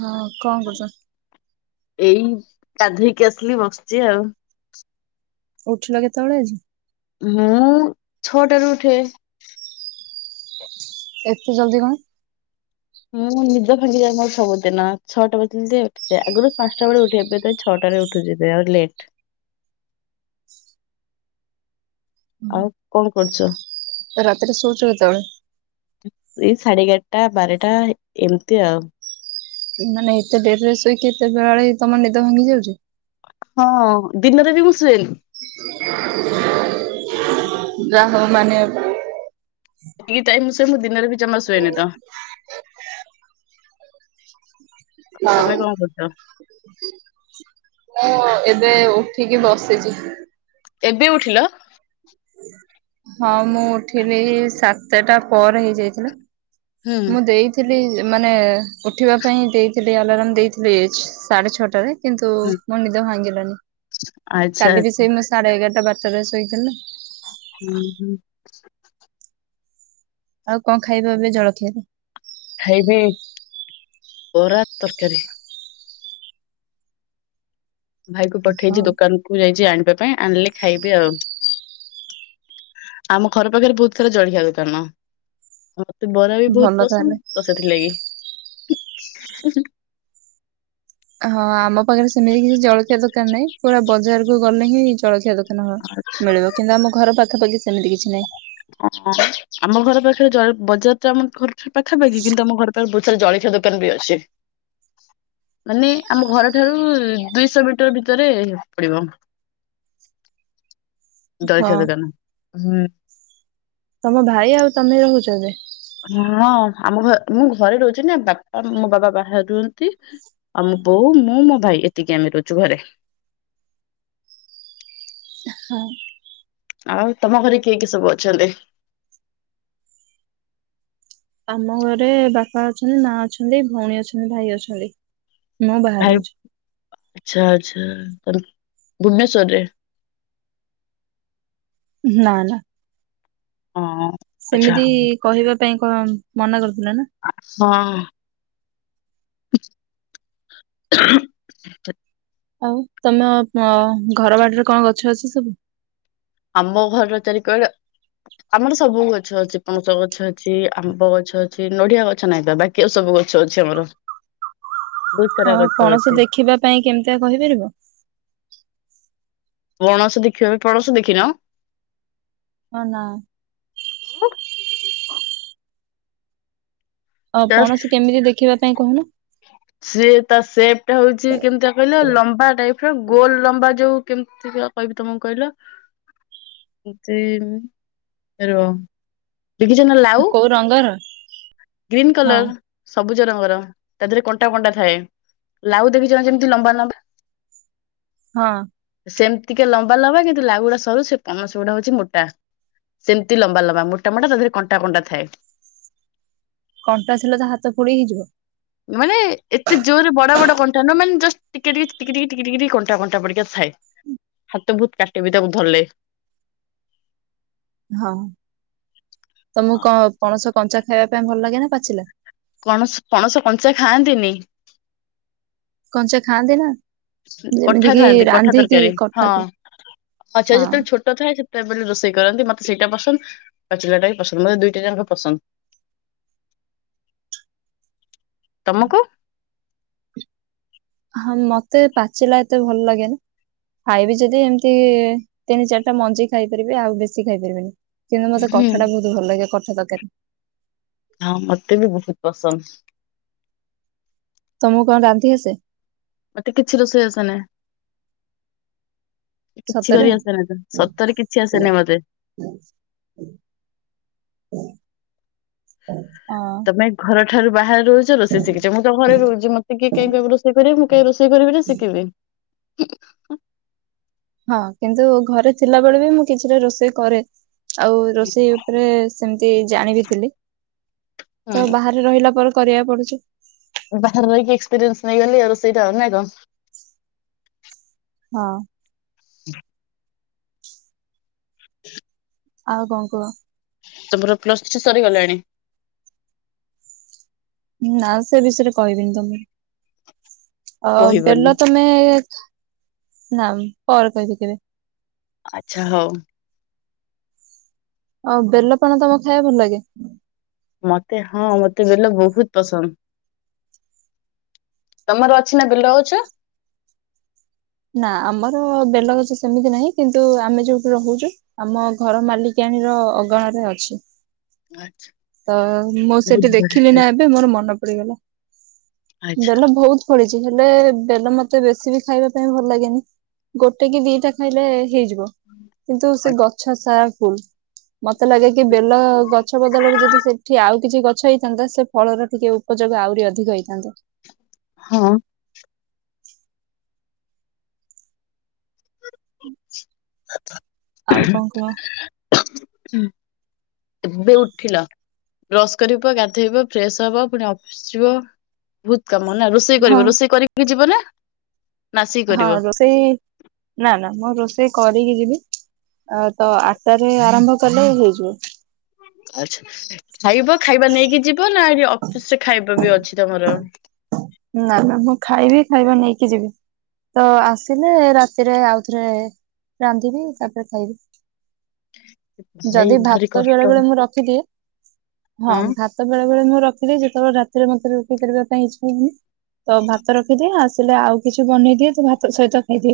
ହଁ କଣ କରୁଛ? ଏଇ ଗାଧେଇକି ଆସିଲି ବସିଛି ଆଉ। ଉଠିଲ କେତେବେଳେ ଆଜି। ମୁଁ ଛଅଟାରୁ ଉଠେ। ଏତେ ଜଲଦି କଣ। ମୁଁ ନିଦ ଭାଙ୍ଗିଯାଏ ମୋର ସବୁଦିନ ଛଅଟା ବାଜିଲେ ଉଠିଯାଏ ଆଗରୁ ପାଞ୍ଚଟା ବେଳେ ଉଠେ ଏବେ ତ ଏ ଛଅଟାରେ ଉଠୁଛି ଦେ ଆଉ ଲେଟ୍। ଆଉ ହୁଁ। କଣ କରୁଛ? ରାତିରେ ଶୋଉଛ କେତେବେଳେ? ଏଇ ସାଢେ ଏଗାରେଟା, ବାରେଟା ଏମିତି ଆଉ। ମାନେ ଏତେ ଡେରି ରେ ଶୋଇକି ଏତେ ବେଳା ବେଳି ତମ ନିଦ ଭାଙ୍ଗି ଯାଉଛି। ହଁ ଦିନରେ ବି ମୁଁ ଶୁଏନି। ଯାହାହଉ ମାନିବାକୁ ପ ଇଏ ଟାଇମି ସବୁ ମୁଁ ଦିନରେ ବି ଜମା ସୁଏନି ତ। ପଡିବ। ଆ ତମେ କଣ ହଁ କରୁଛ। ମୁଁ ଏବେ ଉଠିକି ବସିଛି। ଏବେ ଉଠିଲ। ହଁ ମୁଁ ଉଠିଲି ସାତଟା ପରେ ହେଇଯାଇଥିଲା। ହୁଁ ମୁଁ ଦେଇି ଥିଲି ମାନେ ଉଠିବା ପାଇଁ ଦେଇଥିଲି ଆଲାରାମ ଦେଇଥିଲି ସାଢେ ଛଅଟାରେ। କିନ୍ତୁ ହୁଁ ମୋ ନିଦ ଭାଙ୍ଗିଲାନି ଆଚ୍ଛା କାଲି ବି ଆଚ୍ଛା ସେଇ ମୁଁ ସାଢେ ଏଗାରଟା, ବାରଟା ରେ ଶୋଇଥିଲି। ଉଁ ହୁଁ। ଆଉ କଣ ଖାଇଥାନ୍ତେ ଜଳଖିଆରେ? ଖାଇବି ବରା, ତରକାରୀ। ଭାଇ କୁ ହଁ ପଠେଇଛି ଦୋକାନ କୁ ଯାଇଛି ଆଣିବା ପାଇଁ ଆଣିଲେ ଖାଇବି ଆଉ। ଆମ ଘର ପାଖରେ ବହୁତ ସାରା ଜଳଖିଆ ଦୋକାନ। ମତେ ବରା ବି ବହୁତ ଭଲ ତାହେଲେ। ପସନ୍ଦ ତ ସେଥିଲାଗି ହଁ ଆମ ପାଖରେ ସେମିତି କିଛି ଜଳଖିଆ ଦୋକାନ ନାହିଁ ପୁରା ବଜାରକୁ ଗଲେ ହିଁ ଜଳଖିଆ ଦୋକାନ। ହଁ ମିଳିବ କିନ୍ତୁ ଆମ ଘର ପାଖାପାଖି ସେମିତି କିଛି ନାହିଁ। ଅ ହଁ ଆମ ଘର ପାଖରେ ଜଳ ବଜାର ତ ଆମ ଘର ପାଖାପାଖି କିନ୍ତୁ ଆମ ଘର ବୁଝିଲ ଜଳଖିଆ ଦୋକାନ ବି ଅଛି। ମାନେ ଆମ ଘରଠାରୁ ଦୁଇଶହ ମିଟର ଭିତରେ ପଡିବ। ହଁ ଜଳଖିଆ ଦୋକାନ ହୁଁ। ତମ ଭାଇ ଆଉ ତମେ ରହୁଛ ଏବେ। ହଁ ଆମ ଘ ମୁଁ ଘରେ ରହୁଛି ନା ବାପା ମୋ ବାବା ବାହାରେ ରୁହନ୍ତି। ଆଉ ମୋ ବୋଉ ମୁଁ ମୋ ଭାଇ ଏତିକି ଆମେ ରହୁଛୁ ଘରେ। ହଁ। ଆଉ ତମ ଘରେ କିଏ କି ସବୁ ଅଛନ୍ତି? ଆମ ଘରେ ବାପା ଅଛନ୍ତି ମା ଅଛନ୍ତି ଭଉଣୀ ଅଛନ୍ତି ଭାଇ ଅଛନ୍ତି ମୁଁ ବାହାରେ ଭାଇ ରହୁଛି। ଆଚ୍ଛା ଆଛା ତ ଭୁବନେଶ୍ଵର ରେ। ନା ନା ହଁ ଆଚ୍ଛା ସେମିତି ହଉ। କହିବା ପାଇଁ କଣ ମନା କରୁଥିଲା ନା। ହଁ। ଆ [unintelligible] ଆଉ ତମ ଘର ବାଡିରେ କଣ ଗଛ ଅଛି ସବୁ। ଆମ ଘର ଚାରି କ ଆମର ସବୁ ଗଛ ଅଛି ପଣସ ଗଛ ଅଛି ଆମ୍ବ ଗଛ ଅଛି ନଡିଆ ଗଛ ନାଇଁ ବା କି ଆଉ ସବୁ ଗଛ ଅଛି ଆମର। ବହୁତ ସାରା ହଁ ଗଛ ପଣସ ଅଛି ଦେଖିବା ପାଇଁ କେମିତିଆ କହିପାରିବ। ପଣସ ଦେଖିବା କୁ ପଣସ ଦେଖିନ। ହଁ ନାଁ। ଆଉ ଜଷ୍ଟ ପଣସ କେମିତି ଦେଖିବା ପାଇଁ କହୁନ। ସିଏ ତା ସେପ ଟା ହଉଛି କେମିତିଆ କହିଲେ ଲମ୍ବା ଟାଇପ ର ଗୋଲ ଲମ୍ବା ଯୋଉ କେମିତି କହିବି ତମକୁ କହିଲ ଜୀମ ରହ ଦେଖିଛ ନା ଲାଉ କୋଉ ରଙ୍ଗର ଗ୍ରୀନ ହଁ କଲର। ସବୁଜ ରଙ୍ଗର ତା ଦେହରେ କଣ୍ଟ କଣ୍ଟା କଣ୍ଟା ଥାଏ ଲାଉ ଦେଖିଛ ଯେମିତି ଲମ୍ବା ଲମ୍ବା ହଁ। ସେମିତି କା ଲମ୍ବା ଲବା କିନ୍ତୁ ଲାଉ ଗୁଡା ସରୁ ସେ ପଣସ ଗୁଡା ହଉଛି ମୋଟା। ସେମିତି ଲମ୍ବା ଲମ୍ବା ମୋଟା ମୋଟା ତା ଦେହରେ କଣ୍ଟା କଣ୍ଟା ଥାଏ। କଣ୍ଟା ଥିଲେ ତ ହାତ ଫୋଡି ହେଇଯିବ। ମାନେ ଏତେ ଜୋରରେ ବଡ ବଡ କଣ୍ଟା ନ ମାନେ ଜଷ୍ଟ୍ ଟିକେ ଟେ ଟିକ ଟ ଟିକ କଣ୍ଟା କଣ୍ଟା ପଡିକା ଥାଏ। ହାତ ବହୁତ କାଟେ ବିି ତାକୁ ଧରିଲେ। ହଁ ତମକୁ କ ପଣସ କଞ୍ଚା ଖାଇବା ପାଇଁ ଭଲ ଲାଗେ ନା ପାଚିଲା। ପଣସ ପଣସ କଞ୍ଚା ଖାଆନ୍ତିନି। କଞ୍ଚା ଖାଆନ୍ତି ନା। ଯେମିତି କଠା କିି ଖାଆନ୍ତି କଠା ରାନ୍ଧିକି ତରକାରୀ ହଁ କଠାକୁ ଆଚ୍ଛା ହଁ। ଯେତେବେଳେ ଛୋଟ- ଥାଏ ସେତେବେଳେ ରୋଷେଇ କରନ୍ତି ମତେ ସେଇଟା ପସନ୍ଦ ପାଚିଲା ଟା ବି ପସନ୍ଦ ମତେ ଦୁଇଟା ଯାକ ପସନ୍ଦ। ତମକୁ। ହଁ ମତେ ପାଚିଲା ଏତେ ଭଲ ଲାଗେନ ଖାଇବି ଯଦି ଏମିତି ତିନି ଚାରିଟା ମଞ୍ଜି ଖାଇପାରିବି ଆଉ ବେଶୀ ଖାଇପାରିବିନି। କିନ୍ତୁ ମତେ ହୁଁ କଠା ଟା ବହୁତ ଭଲ ଲାଗେ କଠା ତରକାରି। ହଁ ମତେ ବି ବହୁତ ପସନ୍ଦ। ତମକୁ କଣ ରାନ୍ଧି ଆସ? ମତେ କିଛି ରୋଷେଇ ଆସ ନା। କିଛି ସତରେ କରି ଆସେନି ତ ସତରେ କିଛି ଆସେନି ମତେ। ହଁ। ତମେ ଘରଠାରୁ ବାହାରୁ - ରହୁଛ ରୋଷେଇ ସିଖିଚ ମୁଁ ତ ଘରେ ରହୁଛି ମତେ କିଏ କାଇଁ କହିବ ରୋଷେଇ କରିବାକୁ ମୁଁ କାଇଁ ରୋଷେଇ କରିବି ଯେ ଶିକିବି। ହୁଁ। [inaudible] ହଁ କିନ୍ତୁ ଘରେ ଥିଲାବେଳେ ବି ମୁଁ କିଛିଟା ରୋଷେଇ କରେ। ଆଉ ରୋଷେଇ ଉପରେ ସେମିତି ଜାଣିବି ଥିଲି ତ ବାହା- ରେ ରହିଲା ପରେ କରିବାକୁ ପଡୁଛି। ବାହାରେ ରହିକି ଏକ୍ସପିରିଏନ୍ସ ନେଇଗଲି ଆ ରୋଷେଇ ଟା ନା କଣ। ହଁ। ହଁ [unintelligible] ଆଉ କଣ କୁହ? ତମର ପ୍ଲସ [inaudible] ସରିଗଲାଣି। ନା ସେ ବିଷୟରେ କହିବିନି ତମକୁ ଆ ବେଲ କହିବନି ତ ତମେ ନା ମ ପରେ କହିବି କେବେ। ଆଚ୍ଛା ହଉ। ଆଉ ବେଲ ପଣା ତମକୁ ଖାଇବା ଭଲ ଲାଗେ। ମତେ ହଁ ମତେ ବେଲ ବହୁତ ପସନ୍ଦ। ତମର ଅଛି ନା ବେଲ ଗଛ। ନା ଆମର ବେଲଗଛ ସେମିତି ନାହିଁ କିନ୍ତୁ ଆମେ ଯୋଉଠି ରହୁଚୁ। ଆମ ଘର ମାଲିକାଣୀର ଅଗଣା ରେ ଅଛି। ଆଛା। ତ ମୁଁ ସେଠି ଦେଖିଲି ନା ଏବେ ମୋର ମନେ ପଡିଗଲା ଆଚ୍ଛା ବେଲ ବହୁତ ଫଳିଚି ହେଲେ ବେଲ ମତେ ବେଶୀ ବି ଖାଇବାକୁ ଭଲ ଲାଗେନି। ଗୋଟେ କି ଦିଟା ଖାଇଲେ ହେଇଯିବ। କିନ୍ତୁ ସେ ଗଛ ସାରା ଫୁଲ ମତେ ଲାଗେ କି ବେଲ ଗଛ ବଦଳରେ ଯ ସେ ଆଉ କିଛି ଗଛ ହେଇଥାନ୍ତା ସେ ଫଳର ଟିକେ ଉପଯୋଗ ଆହୁରି ଅଧିକ ହେଇଥାନ୍ତା। ହଁ। ହୁଁ [inaudible] [unintelligible] ଆଉ କଣ କୁହ? ହୁଁ ଏବେ ଉଠିଲ। ବ୍ରସ୍ କରିବ ଗାଧେଇବ ଫ୍ରେସ ହବ ପୁଣି ଅଫିସ ଯିବ ଭୁତ୍ କାମନା ରୋଷେଇ ହଁ କରିବ ରୋଷେଇ କରିକି ବି ଯିବ ନା। ନା ଆସିକି ହଁ କରିବ? ରୋଷେଇ ନା ନା ମୁଁ ରୋଷେଇ କରିକି ଯିବି। ଆ ତ ଆଟାରେ ଆରମ୍ଭ କଲେ ହେଇଯିବ। ଆଛା ଖାଇବ ଖାଇବା ନେଇକି ଯିବ ନା ଏଠି ଅଫିସ ରେ ଖାଇବା ବି ଅଛି ତମର। ନା ନା ମୁଁ ଖାଇବି ଖାଇବା ନେଇକି ଯିବି। ତ ଆସିଲେ ରାତିରେ ଆଉଥରେ ରାନ୍ଧିବି ତାପରେ ଖାଇବି। ଭାଇ ଯଦି ଭାରି ଭାତ ବେଳେ କଷ୍ଟ ବେଳେ ମୁଁ ର ଖିଦିଏ ହଁ ଭାତ ବେଳେ ବଳେ ମୁଁ ର ଦିଏ ଯେତେବେଳେ ରାତିରେ ମତେ ରୁଟି କରିବା ପାଇଁ ଇଚ୍ଛା ହୁଏ। ତ ଭାତ ରଖିଦିଏ ଆସିଲେ ଆଉ କିଛି ବନେଇଦିଏ ତ ଭାତ ସହିତ ଖାଇଦିଏ।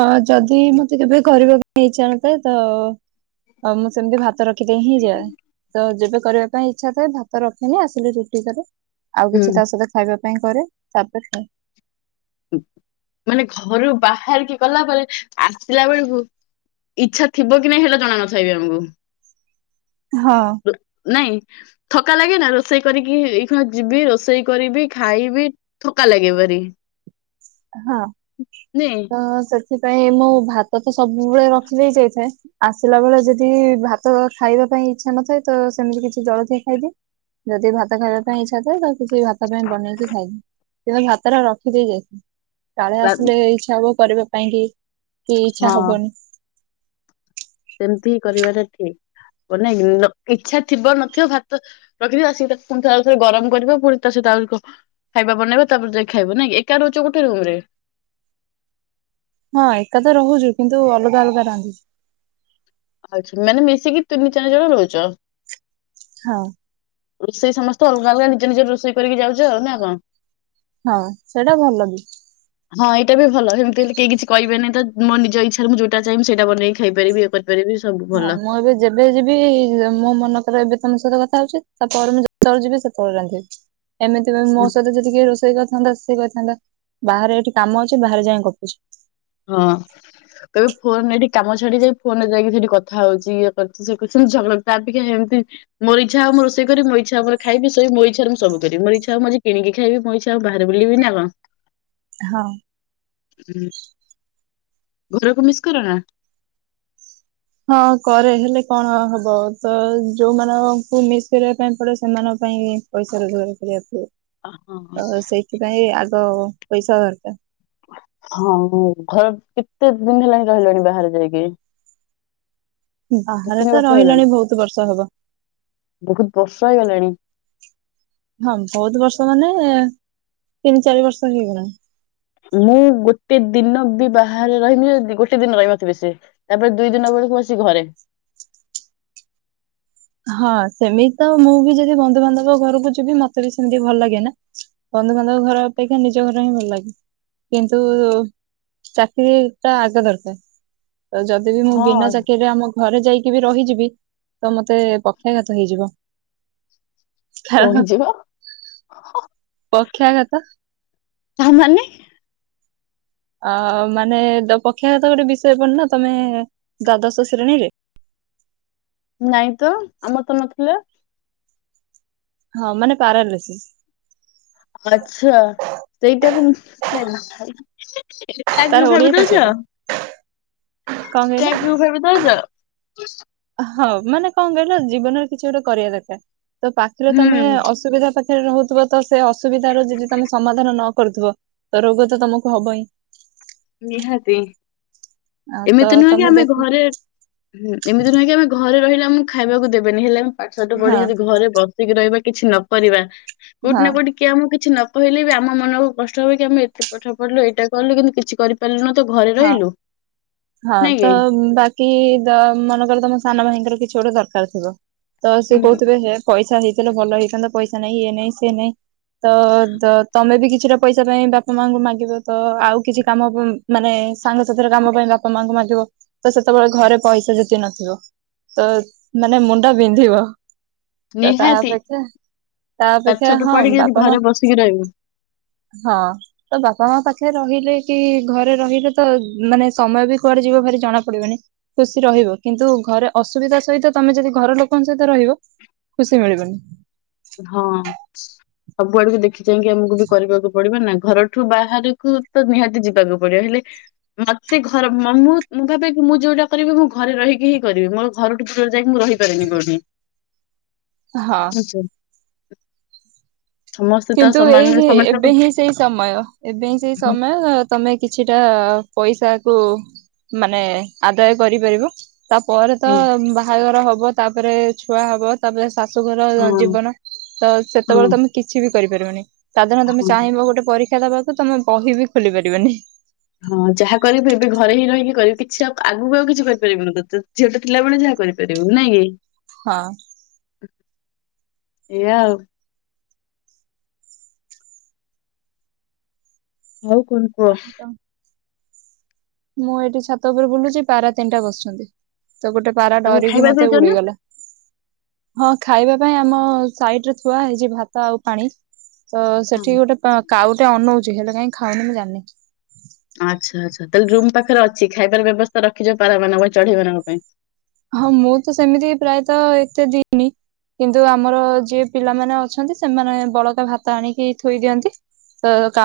ହଁ ଯଦି ମତେ କେବେ କରିବାକୁ ଇଚ୍ଛା ନଥାଏ ତ ଆଉ ମୁଁ ସେମିତି ଭାତ ରଖିଦେଇ ହିଁ ଯାଏ। ତ ଯେବେ କରିବା ପାଇଁ ଇଚ୍ଛା ଥାଏ ଭାତ ରଖେନି ଆସିଲେ ରୁଟି କରେ। ଆଉ ହୁଁ କିଛି ତା ସହିତ ଖାଇବା ପାଇଁ କରେ ତାପରେ ମାନେ ଘରୁ ବାହାରିକି ଗଲା ପରେ ଆସିଲା ବେଳକୁ ଇଚ୍ଛା ଥିବ କି ନାଇଁ ହେଲା ଜନଥାଇବି ଆମକୁ। ହଁ। ନାଇଁ ଥକା ଲାଗେ ନା ରୋଷେଇ କରିକି ଏଇ କିଣା ଯିବି ରୋଷେଇ କରିବି ଖାଇବି ଥକା ଲାଗେ ଭାରି। ହଁ। ନେ ହ ସେଥିପାଇଁ ମୁଁ ଭାତ ତ ସବୁବେଳେ ରଖିଦେଇ ଯାଇଥାଏ। ଆସିଲା ବେଳେ ଯଦି ଭାତ ଖାଇବା ପାଇଁ ଇଚ୍ଛା ନଥାଏ ତ ସେମିତି କିଛି ଜଳଖିଆ ଖାଇଦିଏ। ଯଦି ଭାତ ଖାଇବା ପାଇଁ ଇଚ୍ଛା ଥାଏ ତ କିଛି ଭାତ ପାଇଁ ବନେଇକି ଖାଇବି କିୁ ଭାତଟା ରଖିଦେଇ ଯାଇଛି। କାଳେ ଲା- ଆସିଲେ ଇଚ୍ଛା ହବ କରିବା ପାଇଁ କି କି ଇଚ୍ଛା ହଁ ହବନି। ସେମିତି ହିଁ କରିବାଟା ଠିକ ମାନେ ଇଚ୍ଛା ଥିବ ନଥିବ ଭାତ। ରଖି ଆସିକି ପଥଥରେ ଗରମ କରିବା ପୁଣି ତା ସହିତ ଖାଇବା ବନେଇବା ତାପରେ ଦେଖ ଖାଇବ ନାଇଁ କି ଏକା ରୁ ଗୋଟେ ରୁମ ରେ ହଁ ଏକା ତ ରହୁଛୁ କିନ୍ତୁ ଅଲଗା ଅଲଗା ରାନ୍ଧୁଛୁ। ଆଛା ମାନେ ମିଶିକି ତିନି ଚାରି ଜଣ ରହୁଛ। ହଁ। ରୋଷେଇ ସମସ୍ତେ ଅଲଗା ଅଲଗା ନିଜ ନିଜ ରୋଷେଇ କରିକି ଯାଉଛ ଆଉ ନା କଣ? ହଁ ସେଇଟା ଭଲ କି। ହଁ ଏଇଟା ଭଲ ସେମିତି ହେଲେ କେହି କିଛିି କହିବେନି ତ ମୋ ନିଜ ଇଚ୍ଛାରେ ମୁଁ ଯୋଉଟା ଚାହିଁବି ବନେଇକ ଖାଇପାରିବି ଇଏ ବି ସବୁ ହଁ ଭଲ ମୁଁ ଏବେ ଯେବେ ଯିବି ମୋ ମନଥରେ ଏବେ ତମ ସହିତ କଥା ହଉଛି ତାପରେ ମୁଁ ଯେତେବେଳେ ଯିବି ସେତେବେଳେ ରାନ୍ଧିବି। ଏମିତି ବି ମୋ ସହିତ ରୋଷେଇ କରିଥାନ୍ତା ସେ କହିଥାନ୍ତା ବାହାରେ ଏଠି କାମ ଅଛି ବାହାରେ ଯାଇ କରୁଛି। ହଁ। ତବେ ଫୋନ ରେ ଏଠି କାମ ଛାଡି ଯାଇ ଫୋନ ରେ ଯାଇକ ସେଠି କଥା ହଉ ଇଏ କରିଛି ସେଛନ୍ତି ଝଗଡ଼ ତା ଅପେକ୍ଷା ଏମିତି ମରିଚଛା ଆ ମୁଁ ରୋଷେଇ କରି ମଇ ଛ ଆର ଖାଇବିଇ ା ମୁଁ ସବୁି ମରି ଛ ଆ ମୁ ଆଜି କିଣି ଖାଇବି ମ ଆଉ ବାହାରେ ବୁଲିବି ନା କଣ? ହଁ। ହୁଁ। ଘରକୁ ମିସ୍ କର ନା। ହଁ କରେ ହେଲେ କଣ ହବ ତ ଯୋଉମାନଙ୍କୁ ମିସ୍ କରିବା ପାଇଁ ପଡେ ସେମାନଙ୍କ ପାଇଁ ପଇସା ରୋଜଗାର କରିବାକୁ ସେଇଥିପାଇଁ ଆଗ ପଇସା ଦରକାର। ହଁ ଘର କେତେ ଦିନ ହେଲାଣିି ରହିଲାଣି ବାହାରେ ଯାଇକି। ଦି ବାହାରେ ତିନି ତ ବର୍ଷ ହେଲାଣି ରହିଲାଣି ବହୁତ ବର୍ଷ ହବ। ବହୁତ ବର୍ଷ ହେଇଗଲାଣି। ହଁ ବହୁତ ବର୍ଷ ମାନେ ତିନି ଚାରି ବର୍ଷ ହେଇଗଲାଣି। ମୁଁ ଗୋଟେ ଦିନ ବି ବାହାରେ ରହିବି ଗୋଟେ ଦିନ ରହିବଥିବ ସେ ତାପରେ ଦୁଇ ଦିନ ବେଳକୁ ମୁଁ ଆସି ଘରେ। ହଁ ସେମିତି ତ ମୁଁ ବି ଯଦି ବନ୍ଧୁବାନ୍ଧବ ଘରକୁ ଯିବି ମତେ ବି ସେମିତି ଭଲ ଲାଗେ ନା। ବନ୍ଧୁବାନ୍ଧବ ଘର ଅପେକ୍ଷା ନିଜ ଘର ହିଁ ଭଲ ଲାଗେ। କିନ୍ତୁ ଚାକିରି ଟା ଆଗ ଦରକାର ତ ଯ ଯ ମୁଁ ହଁ ବିନା ଚାକିରିରେ ଆମ ଘରେ ଯାଇକି ବି ରହିଯିବି ତ ମତେ ପକ୍ଷାଘାତ ହେଇଯିବ। [inaudible] କହିଯିବ ପକ୍ଷାଘାତ ତାହା ମାନେ ଅ ମାନେ ପକ୍ଷାଘାତ ଗୋଟେ ବିଷୟ ପଡ ନା ତମେ ଦ୍ଵାଦଶ ଶ୍ରେଣୀରେ ନାଇଁ ତ ଆମର ତ ନଥିଲା। ହଁ ମାନେ ପାରାଲେଶିସ୍। ଆଛା ସେଇଟା ବି। ତାର ଓଡିଆ ତ ସେଇଟା କଣ କହିଲ? [unintelligible] ହଁ ମାନେ କଣ କହିଲ ଜୀବନରେ କିଛି ଗୋଟେ କରିବା ଦରକାର ତ ପାଖରେ ହୁଁ ତମେ ଅସୁବିଧା ପାଖ ରହୁଥିବ ତ ସେ ଅସୁବିଧ ର ଯଦି ତମେ ସମାଧାନ ନ କରୁଥିବ ତ ରୋଗ ତ ତମକୁ ହବ ହିଁ। ନିହାତି ଆଉ ତ ଏମିତି ନୁହଁ କି ତମେ ଆମେ ଦେଖ ଘରେ ହୁଁ ଏମିତି ନୁହଁ କି ଆମେ ଘରେ ରହିଲେ ଆମକୁ ଖାଇବାକୁ ଦେବେନି ହେଲେ ଆମେ ଯଦି ପାଠଶାଠ ହଁ ପଢ଼ିକି ଯଦି ଘରେ ବ ବସିକି ରହିବା କିଛି ନକରିବା କୋଉଠି ହଁ ନା କୋଉଠି କି ଆମ କୁ କିଛି ନ କହିଲେ ବି ଆମ ମନକୁ କଷ୍ଟ ହବ କି ଆମେ ଏତେ ପାଠ ପଢିଲୁ ଏଇଟା କଲୁ କିନ୍ତୁ କିଛି [unintelligible] ତୁ ଘରେ ହଁ ରହିଲୁ। ହଁ ନାଇଁ ତ କି? ବାକି ଦ ମନେକର ତମ ସାନ ଭାଇଙ୍କର କିଛି ଗୋଟେ ଦରକାର୍ ଥିବ। ତ ସେ କହୁଥିବେ ହେ ପଇସା ହେଇଥିଲେ ଭଲ ହେଇଥାନ୍ତା ପଇସା ନାହିଁ ଏ ନାଇଁ ସେ ନାହିଁ ତ ଦ ତମେ ବି କିଛିଟା ପଇସା ପାଇଁ ବାପା ମାଙ୍କୁ ମାଗିବ ତ ଆଉ କିଛି କାମ ମାନେ ସାଙ୍ଗସାଥିର କାମ ପାଇଁ ବା ବାପା ମାଆଙ୍କୁ ମାରିବ ତ ସେତେବେଳେ ଘରେ ପଇସା ଯେତିକି ନଥିବ ତ ମାନେ ମୁଣ୍ଡ ବିନ୍ଧିବ। ତ ତା ନିହାତି ଅପେକ୍ଷା ତା ଅପେକ୍ଷା ପାଠଶାଠ ହଁ ପଢିକି ଯଦି ବାପା ଘରେ ମା ବସିକି ରହିବୁ ହଁ। ତ ବାପା ମା ପାଖରେ ରହିଲେ କି ଘରେ ରହିଲେ ତ ମାନେ ସମୟ ବି କୁଆଡେ ଯିବ ଭାରି ଜଣା ପଡିବନି। ଖୁସି ରହିବ କିନ୍ତୁ ଘରେ ଅସୁବିଧା ସହିତ ତମେ ଯଦି ଘର ଲୋକଙ୍କ ସହିତ ରହିବ ଖୁସି ମିଳିବନି। ହଁ ସବୁଆଡକୁ ଦେଖି ଚାଇକି ଆମକୁ ବି କରିବାକୁ ପଡିବ ନା ଘର ଏଠୁ ବାହାରକୁ ତ ନିହାତି ଯିବାକୁ ପଡିବ ହେଲେ ମତେ ଘର ମୋ ମୁଁ ଭାବେ ମୁଁ ଯୋଉଟା କରିବି ମୁଁ ଘରେ ରହିକି ହିଁ କରିବି ମୋ ଘର ଠୁ ଦୁରକୁ ଯାଇକି ମୁଁ ରହିପାରେନି କଉଠି। ହଁ। ସମସ୍ତେ ତ କିନ୍ତୁ ସମାନରେ ଏଇ ଏବେ ସମସ୍ତଙ୍କ ହିଁ ସେଇ ସମୟ ଏବେ ହିଁ ସେଇ ସମୟ ତମେ କିଛିଟା ପଇସା କୁ ମାନେ ଆଦାୟ କରିପାରିବ ତାପରେ ତ ହଁ ବାହାଘର ହବ ତାପରେ ଛୁଆ ହବ। ତାପରେ ଶାଶୁଘର ହଁ ଜୀବନ ତ ହଁ ସେତେବେଳେ ତମେ କିଛି ବି କରିପାରିବନି। ସାଧାରଣ ତମେ ହଁ। ଚାହିଁବ ଗୋଟେ ପରୀକ୍ଷା ଦବାକୁ ତମେ ବହି ବିି ଖୋଲି ପାରିବନି। ହଁ ଯାହା କରିବି ଏବେ ଘରେ ହିଁ ରହିକି କରିବି କିଛି ଆଉ ଆଗକୁ ଆଉ କିଛି କରିପାରିବିନ ତ ଝିଅଟେ ଥିଲାବେଳେ ଯହା କରିବୁ କରିପାରିବୁ ନାକି। ହଁ। ଏଇଆ ଆଉ। ଆଉ କଣ କୁହ? ହଁ। ମୁଁ ଏଇଠି ଛାତ ଉପରେ ବୁଲୁଛି ପାରା ତିନିଟା ବସୁଛନ୍ତି ତ ଗୋଟେ ପାରା ତମକୁ ଡରିକି ଖାଇବା ମତେ ଦେଇଛ ନା? ଉଡିଗଲା। ହଁ ଖାଇବା ପାଇଁ ଆମ ସାଇଟ୍ ରେ ଥୁଆ ହେଇଛି ଭାତ ଆଉ ପାଣି। ତ ହଁ ସେଠି ଗୋଟେ ପା କାଉଟେ ଅନଉଛି ହେଲେ କାଇ ଖାଉନି ମୁଁ ଜାଣିନି। ଆଚ୍ଛା ଆଚ୍ଛା ତାହେଲେ ଜୁମ୍ ପାଖରେ ଅଛି ଖାଇବାର ବ୍ୟବସ୍ଥା ରଖିଚ ପାରା ମାନଙ୍କ ଚଢେଇ ମାନଙ୍କ ପାଇଁ? ହଁ ମୁଁ ତ ସେମିତି ପ୍ରାୟତ ଏତେ ଦିନି କିନ୍ତୁ ଆମର ଯିଏ ପିଲାମାନେ ଅଛନ୍ତି ସେମାନେ ବଳକା ଭାତ ଆଣିକି ଥୋଇ ଦିଅନ୍ତି। ତ କା